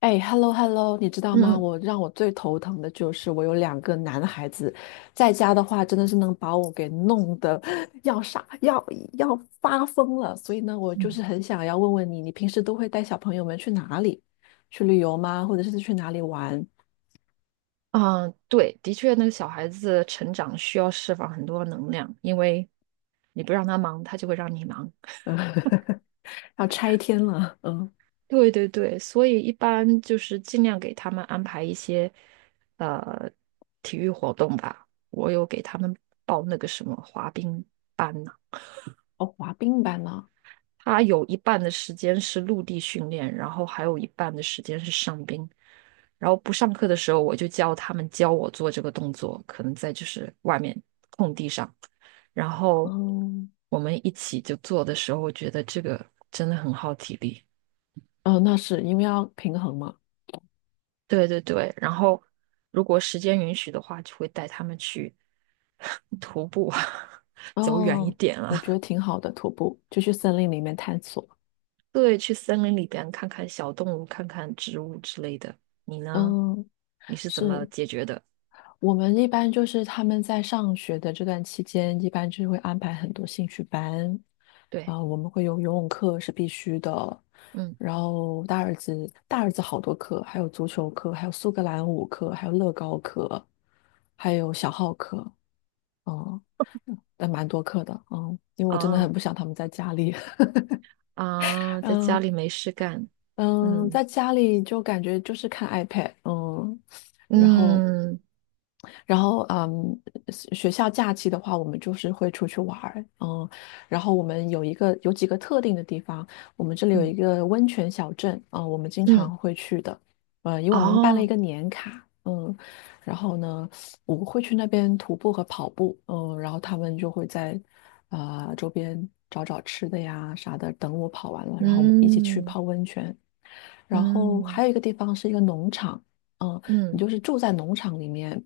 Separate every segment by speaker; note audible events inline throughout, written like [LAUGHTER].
Speaker 1: 哎，hello hello，你知道
Speaker 2: 嗯
Speaker 1: 吗？
Speaker 2: 嗯
Speaker 1: 让我最头疼的就是我有两个男孩子，在家的话真的是能把我给弄得 [LAUGHS] 要傻要要发疯了。所以呢，我就是
Speaker 2: 嗯，
Speaker 1: 很想要问问你，你平时都会带小朋友们去哪里？去旅游吗？或者是去哪里玩？
Speaker 2: 啊，对，的确，那个小孩子成长需要释放很多能量，因为你不让他忙，他就会让你忙。
Speaker 1: 嗯，[LAUGHS] 要拆天了。嗯，
Speaker 2: 对对对，所以一般就是尽量给他们安排一些呃体育活动吧。我有给他们报那个什么滑冰班呢，
Speaker 1: 哦，滑冰板呢？
Speaker 2: 他有一半的时间是陆地训练，然后还有一半的时间是上冰。然后不上课的时候，我就教他们教我做这个动作，可能在就是外面空地上。然后
Speaker 1: 嗯，
Speaker 2: 我们一起就做的时候，我觉得这个真的很耗体力。
Speaker 1: 哦，那是因为要平衡嘛。
Speaker 2: 对对对，然后如果时间允许的话，就会带他们去 [LAUGHS] 徒步啊，[LAUGHS] 走远一
Speaker 1: 哦，
Speaker 2: 点
Speaker 1: 我觉得
Speaker 2: 啊。
Speaker 1: 挺好的，徒步就去森林里面探索。
Speaker 2: [LAUGHS] 对，去森林里边看看小动物，看看植物之类的。你呢？
Speaker 1: 嗯，
Speaker 2: 你是怎么
Speaker 1: 是。
Speaker 2: 解决的？
Speaker 1: 我们一般就是他们在上学的这段期间，一般就是会安排很多兴趣班，
Speaker 2: 对，
Speaker 1: 啊、我们会有游泳课是必须的，
Speaker 2: 嗯，
Speaker 1: 然后大儿子好多课，还有足球课，还有苏格兰舞课，还有乐高课，还有小号课，嗯，但蛮多课的，嗯，因为我真的
Speaker 2: 啊
Speaker 1: 很不想他们在家里，[LAUGHS]
Speaker 2: 啊，在家
Speaker 1: 嗯。
Speaker 2: 里没事干，
Speaker 1: 嗯，
Speaker 2: 嗯
Speaker 1: 在家里就感觉就是看 iPad，嗯，然后，
Speaker 2: 嗯
Speaker 1: 然后，嗯，学校假期的话，我们就是会出去玩儿，嗯，然后我们有几个特定的地方，我们这里有一
Speaker 2: 嗯
Speaker 1: 个温泉小镇，啊、我们经
Speaker 2: 嗯，
Speaker 1: 常会去的，因为我们办了一
Speaker 2: 哦，
Speaker 1: 个年卡，嗯，然后呢，我们会去那边徒步和跑步，嗯，然后他们就会在啊、周边找找吃的呀啥的，等我跑完了，然后我们一起去
Speaker 2: 嗯
Speaker 1: 泡温泉。然后
Speaker 2: 嗯。
Speaker 1: 还有一个地方是一个农场，嗯，你
Speaker 2: 嗯
Speaker 1: 就是住在农场里面，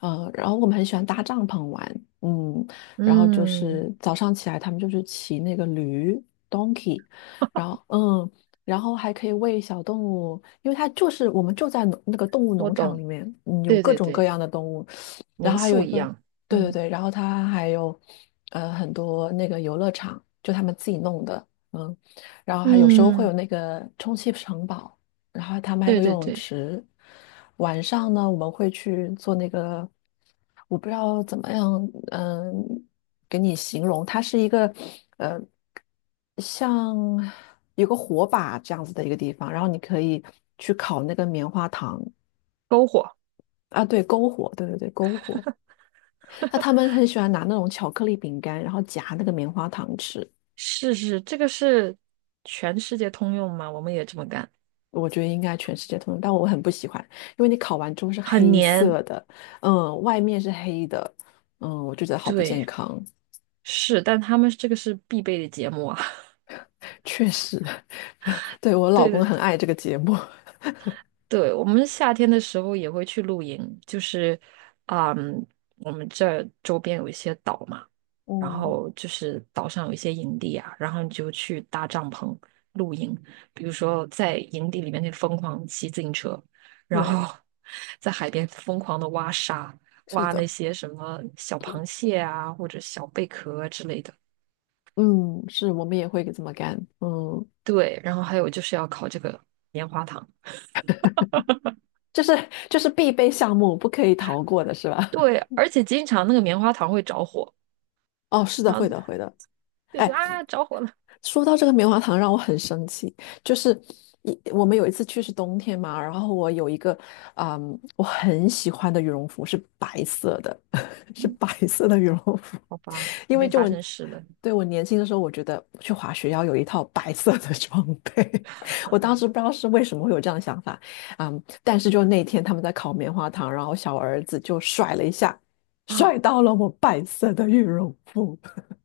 Speaker 1: 然后我们很喜欢搭帐篷玩，嗯，然后就
Speaker 2: 嗯，
Speaker 1: 是早上起来他们就是骑那个驴 donkey，然后嗯，然后还可以喂小动物，因为它就是我们就在那个动物
Speaker 2: 我
Speaker 1: 农场
Speaker 2: 懂，
Speaker 1: 里面，嗯，有
Speaker 2: 对
Speaker 1: 各
Speaker 2: 对
Speaker 1: 种各
Speaker 2: 对，
Speaker 1: 样的动物，然
Speaker 2: 民
Speaker 1: 后还有
Speaker 2: 宿
Speaker 1: 一
Speaker 2: 一
Speaker 1: 个，
Speaker 2: 样，
Speaker 1: 对对
Speaker 2: 嗯
Speaker 1: 对，然后它还有很多那个游乐场，就他们自己弄的，嗯，然后还有时候会有
Speaker 2: 嗯，
Speaker 1: 那个充气 [LAUGHS] 城堡。然后他们还有
Speaker 2: 对
Speaker 1: 个游
Speaker 2: 对
Speaker 1: 泳
Speaker 2: 对，
Speaker 1: 池。晚上呢，我们会去做那个，我不知道怎么样，嗯，给你形容，它是一个，呃，像有个火把这样子的一个地方，然后你可以去烤那个棉花糖
Speaker 2: 篝火，
Speaker 1: 啊，对，篝火，对对对，篝火。那他们很喜欢拿那种巧克力饼干，然后夹那个棉花糖吃。
Speaker 2: 是是，这个是全世界通用嘛，我们也这么干，
Speaker 1: 我觉得应该全世界通用，但我很不喜欢，因为你烤完之后是
Speaker 2: 很
Speaker 1: 黑
Speaker 2: 黏，
Speaker 1: 色的，嗯，外面是黑的，嗯，我就觉得好不健
Speaker 2: 对，
Speaker 1: 康。
Speaker 2: 是，但他们这个是必备的节目啊，
Speaker 1: 确实，[LAUGHS] 对，我
Speaker 2: [LAUGHS]
Speaker 1: 老
Speaker 2: 对
Speaker 1: 公很
Speaker 2: 对
Speaker 1: 爱这个节目，
Speaker 2: 对，我们夏天的时候也会去露营，就是，嗯，我们这儿周边有一些岛嘛，然
Speaker 1: 嗯，
Speaker 2: 后就是岛上有一些营地啊，然后你就去搭帐篷露营，比如说在营地里面那疯狂骑自行车，然
Speaker 1: 对，
Speaker 2: 后 [LAUGHS] 在海边疯狂的挖沙，
Speaker 1: 是
Speaker 2: 挖那
Speaker 1: 的，
Speaker 2: 些什么小螃蟹啊或者小贝壳啊之类的。
Speaker 1: 嗯，是我们也会这么干，嗯，
Speaker 2: 对，然后还有就是要烤这个棉花糖，
Speaker 1: 就是就是必备项目，不可以逃过的是吧？
Speaker 2: 对，而且经常那个棉花糖会着火。
Speaker 1: [LAUGHS] 哦，是的，
Speaker 2: 然
Speaker 1: 会
Speaker 2: 后。
Speaker 1: 的，会的。
Speaker 2: 对，就
Speaker 1: 哎。
Speaker 2: 啊着火了。
Speaker 1: 说到这个棉花糖，让我很生气。就是我们有一次去是冬天嘛，然后我有一个，我很喜欢的羽绒服是白色的，[LAUGHS] 是
Speaker 2: 嗯，
Speaker 1: 白色的羽绒服，
Speaker 2: 好吧，
Speaker 1: [LAUGHS] 因
Speaker 2: 肯
Speaker 1: 为
Speaker 2: 定发生事了
Speaker 1: 对，我年轻的时候，我觉得去滑雪要有一套白色的装备。[LAUGHS] 我当时不知道是为什么会有这样的想法，嗯，但是就那天他们在烤棉花糖，然后小儿子就甩了一下，甩
Speaker 2: 啊，
Speaker 1: 到了我白色的羽绒服，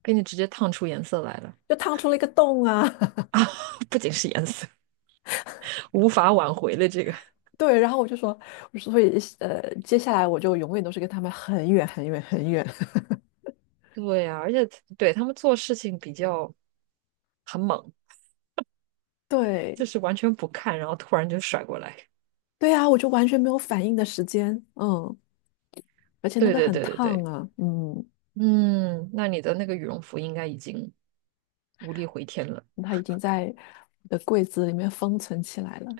Speaker 2: 给你直接烫出颜色来了
Speaker 1: [LAUGHS] 就烫出了一个洞啊。
Speaker 2: 啊！[LAUGHS] 不仅是颜色，无法挽回了这个。
Speaker 1: 对，然后我就说，所以接下来我就永远都是跟他们很远很远很远。[LAUGHS]
Speaker 2: 对呀、而且对他们做事情比较很猛，
Speaker 1: 对，
Speaker 2: 就是完全不看，然后突然就甩过来。
Speaker 1: 对啊，我就完全没有反应的时间，嗯，而且那
Speaker 2: 对
Speaker 1: 个
Speaker 2: 对
Speaker 1: 很
Speaker 2: 对对
Speaker 1: 烫
Speaker 2: 对，
Speaker 1: 啊，嗯，
Speaker 2: 嗯，那你的那个羽绒服应该已经无力回天了。
Speaker 1: 它已经在我的柜子里面封存起来了。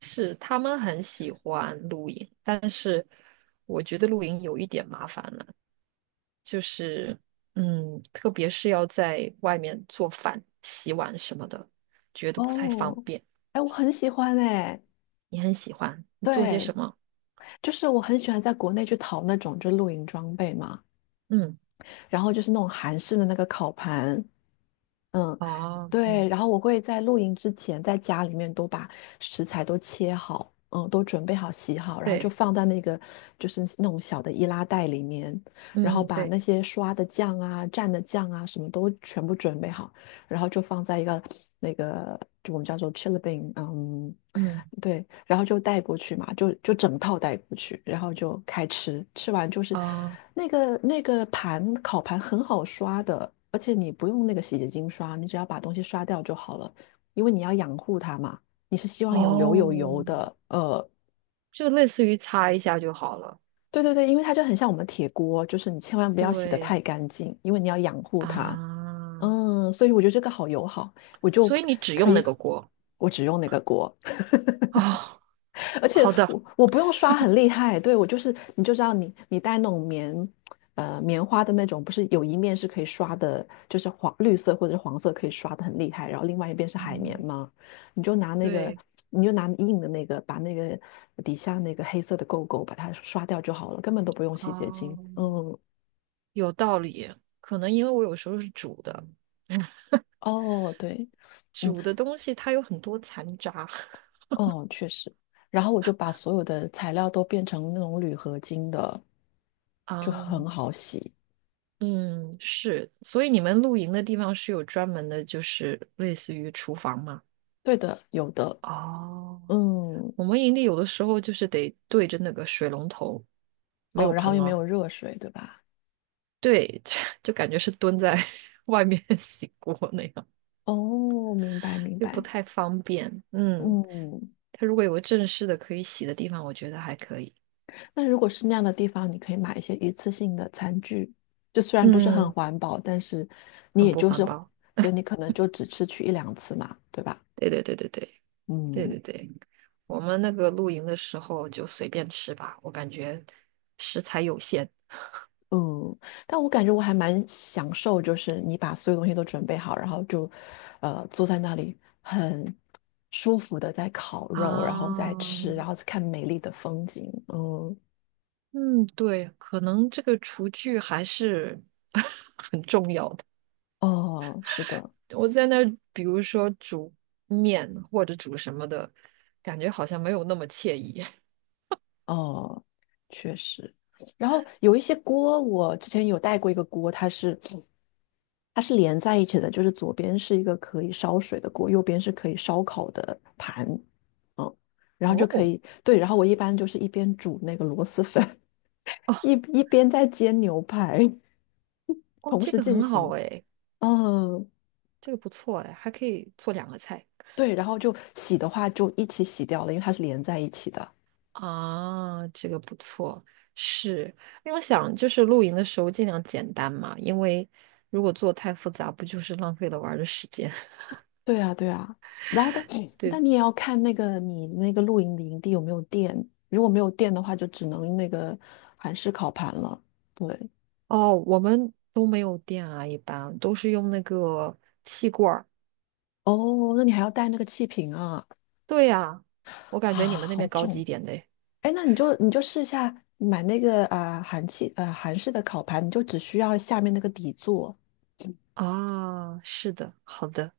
Speaker 2: 是他们很喜欢露营，但是我觉得露营有一点麻烦了。就是特别是要在外面做饭、洗碗什么的，觉得不太方
Speaker 1: 哦，
Speaker 2: 便。
Speaker 1: 哎，我很喜欢哎，
Speaker 2: 你很喜欢，你做些
Speaker 1: 对，
Speaker 2: 什么？
Speaker 1: 就是我很喜欢在国内去淘那种就露营装备嘛，
Speaker 2: 嗯，
Speaker 1: 然后就是那种韩式的那个烤盘，嗯，
Speaker 2: 啊，
Speaker 1: 对，然
Speaker 2: 嗯，
Speaker 1: 后我会在露营之前在家里面都把食材都切好，嗯，都准备好洗好，然后就
Speaker 2: 对，
Speaker 1: 放在那个就是那种小的易拉袋里面，然后
Speaker 2: 嗯，
Speaker 1: 把那
Speaker 2: 对，
Speaker 1: 些刷的酱啊、蘸的酱啊什么都全部准备好，然后就放在一个那个就我们叫做 chili bean，嗯，
Speaker 2: 嗯，
Speaker 1: 对，然后就带过去嘛，就整套带过去，然后就开吃，吃完就是
Speaker 2: 啊，
Speaker 1: 那个烤盘很好刷的，而且你不用那个洗洁精刷，你只要把东西刷掉就好了，因为你要养护它嘛，你是希望有留有油
Speaker 2: 哦，
Speaker 1: 的。
Speaker 2: 就类似于擦一下就好了。
Speaker 1: 对对对，因为它就很像我们铁锅，就是你千万不要洗得
Speaker 2: 对
Speaker 1: 太干净，因为你要养护它。
Speaker 2: 啊，
Speaker 1: 嗯，所以我觉得这个好友好，我就
Speaker 2: 所以你只
Speaker 1: 可
Speaker 2: 用那
Speaker 1: 以，
Speaker 2: 个锅
Speaker 1: 我只用那个锅，[LAUGHS]
Speaker 2: 哦。
Speaker 1: 而且
Speaker 2: 好的，
Speaker 1: 我不用刷很厉害，对，我就是你就知道你带那种棉花的那种，不是有一面是可以刷的，就是黄绿色或者是黄色可以刷的很厉害，然后另外一边是海绵嘛，你就拿那个
Speaker 2: 对，
Speaker 1: 你就拿硬的那个，把那个底下那个黑色的垢垢把它刷掉就好了，根本都不用洗洁
Speaker 2: 啊，
Speaker 1: 精。嗯，
Speaker 2: 有道理。可能因为我有时候是煮的，
Speaker 1: 哦，对。嗯。
Speaker 2: 煮的东西它有很多残渣。
Speaker 1: 哦，确实。然后我就把所有的材料都变成那种铝合金的，就很
Speaker 2: 嗯
Speaker 1: 好洗。
Speaker 2: 嗯，是，所以你们露营的地方是有专门的，就是类似于厨房嘛？
Speaker 1: 对的，有的。
Speaker 2: 哦，
Speaker 1: 嗯，
Speaker 2: 我们营地有的时候就是得对着那个水龙头，没
Speaker 1: 哦，
Speaker 2: 有
Speaker 1: 然
Speaker 2: 盆
Speaker 1: 后又没
Speaker 2: 哦，
Speaker 1: 有热水，对吧？
Speaker 2: 对，[LAUGHS] 就感觉是蹲在 [LAUGHS] 外面 [LAUGHS] 洗锅那样，
Speaker 1: 哦，明白明
Speaker 2: 又不
Speaker 1: 白。
Speaker 2: 太方便。嗯，
Speaker 1: 嗯，
Speaker 2: 它如果有个正式的可以洗的地方，我觉得还可以。
Speaker 1: 那如果是那样的地方，你可以买一些一次性的餐具，就虽然不是很
Speaker 2: 嗯，
Speaker 1: 环保，但是你
Speaker 2: 很
Speaker 1: 也
Speaker 2: 不
Speaker 1: 就
Speaker 2: 环
Speaker 1: 是，
Speaker 2: 保。
Speaker 1: 对，你可能就只吃去一两次嘛，对吧？
Speaker 2: 对对对对对。对
Speaker 1: 嗯，
Speaker 2: 对对，我们那个露营的时候就随便吃吧，我感觉食材有限
Speaker 1: 嗯，但我感觉我还蛮享受，就是你把所有东西都准备好，然后就，坐在那里很舒服的在烤肉，然后
Speaker 2: 啊。
Speaker 1: 再吃，然后再看美丽的风景。嗯，
Speaker 2: 嗯，对，可能这个厨具还是 [LAUGHS]
Speaker 1: 哦，是的，
Speaker 2: 我在那儿，比如说煮面或者煮什么的，感觉好像没有那么惬意。[LAUGHS]
Speaker 1: 哦，确实。然后有一些锅，我之前有带过一个锅，它是连在一起的，就是左边是一个可以烧水的锅，右边是可以烧烤的盘，然后就可
Speaker 2: 哦
Speaker 1: 以，对，然后我一般就是一边煮那个螺蛳粉。
Speaker 2: 哦
Speaker 1: 一一边在煎牛排，[LAUGHS]
Speaker 2: 哦，
Speaker 1: 同
Speaker 2: 这
Speaker 1: 时
Speaker 2: 个
Speaker 1: 进
Speaker 2: 很好
Speaker 1: 行。
Speaker 2: 哎，
Speaker 1: 嗯，
Speaker 2: 这个不错哎，还可以做两个菜。
Speaker 1: 对，然后就洗的话就一起洗掉了，因为它是连在一起的。
Speaker 2: 啊，这个不错，是因为我想就是露营的时候尽量简单嘛，因为如果做太复杂，不就是浪费了玩儿的时间？
Speaker 1: 对啊，对啊。然后
Speaker 2: [LAUGHS]
Speaker 1: [CLEARS THROAT]
Speaker 2: 对，
Speaker 1: 但你也要看那个你那个露营的营地有没有电，如果没有电的话，就只能那个韩式烤盘了。对，
Speaker 2: 哦，我们都没有电啊，一般都是用那个气罐儿。
Speaker 1: 哦，那你还要带那个气瓶啊，
Speaker 2: 对呀，我
Speaker 1: 啊，
Speaker 2: 感觉你们那
Speaker 1: 好
Speaker 2: 边高级
Speaker 1: 重。
Speaker 2: 一点的诶
Speaker 1: 哎，那你就试一下买那个韩式的烤盘，你就只需要下面那个底座。
Speaker 2: 啊，是的，好的，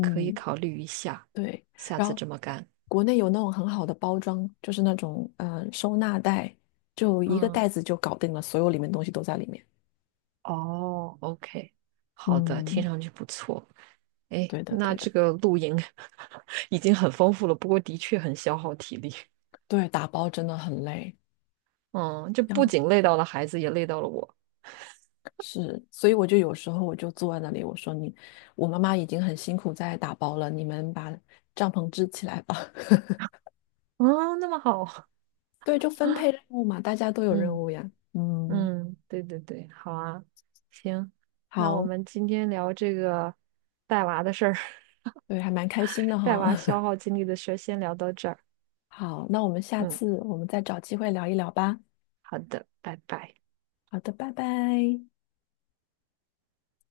Speaker 2: 可以考虑一下，
Speaker 1: 对，
Speaker 2: 下
Speaker 1: 然
Speaker 2: 次
Speaker 1: 后
Speaker 2: 这么干。
Speaker 1: 国内有那种很好的包装，就是那种收纳袋，就一个
Speaker 2: 嗯，
Speaker 1: 袋子就搞定了，所有里面东西都在里面。
Speaker 2: 哦，OK，好的，听
Speaker 1: 嗯，
Speaker 2: 上去不错。哎，
Speaker 1: 对的，
Speaker 2: 那
Speaker 1: 对
Speaker 2: 这
Speaker 1: 的，
Speaker 2: 个露营 [LAUGHS] 已经很丰富了，不过的确很消耗体力。
Speaker 1: 对，打包真的很累。
Speaker 2: 嗯，这
Speaker 1: 然
Speaker 2: 不
Speaker 1: 后
Speaker 2: 仅累到了孩子，也累到了我。
Speaker 1: 是，所以有时候我就坐在那里，我说你，我妈妈已经很辛苦在打包了，你们把帐篷支起来吧。[LAUGHS]
Speaker 2: 啊，那么好，
Speaker 1: 对，就分配任务嘛，大家都有任
Speaker 2: 嗯
Speaker 1: 务呀。嗯，
Speaker 2: 嗯，对对对，好啊，行，那我
Speaker 1: 好，
Speaker 2: 们今天聊这个带娃的事儿，
Speaker 1: 对，还蛮开心的
Speaker 2: [LAUGHS] 带娃消
Speaker 1: 哈。
Speaker 2: 耗精力的事儿，先聊到这儿。
Speaker 1: [LAUGHS] 好，那我们下
Speaker 2: 嗯，
Speaker 1: 次我们再找机会聊一聊吧。
Speaker 2: 好的，拜拜。
Speaker 1: 好的，拜拜。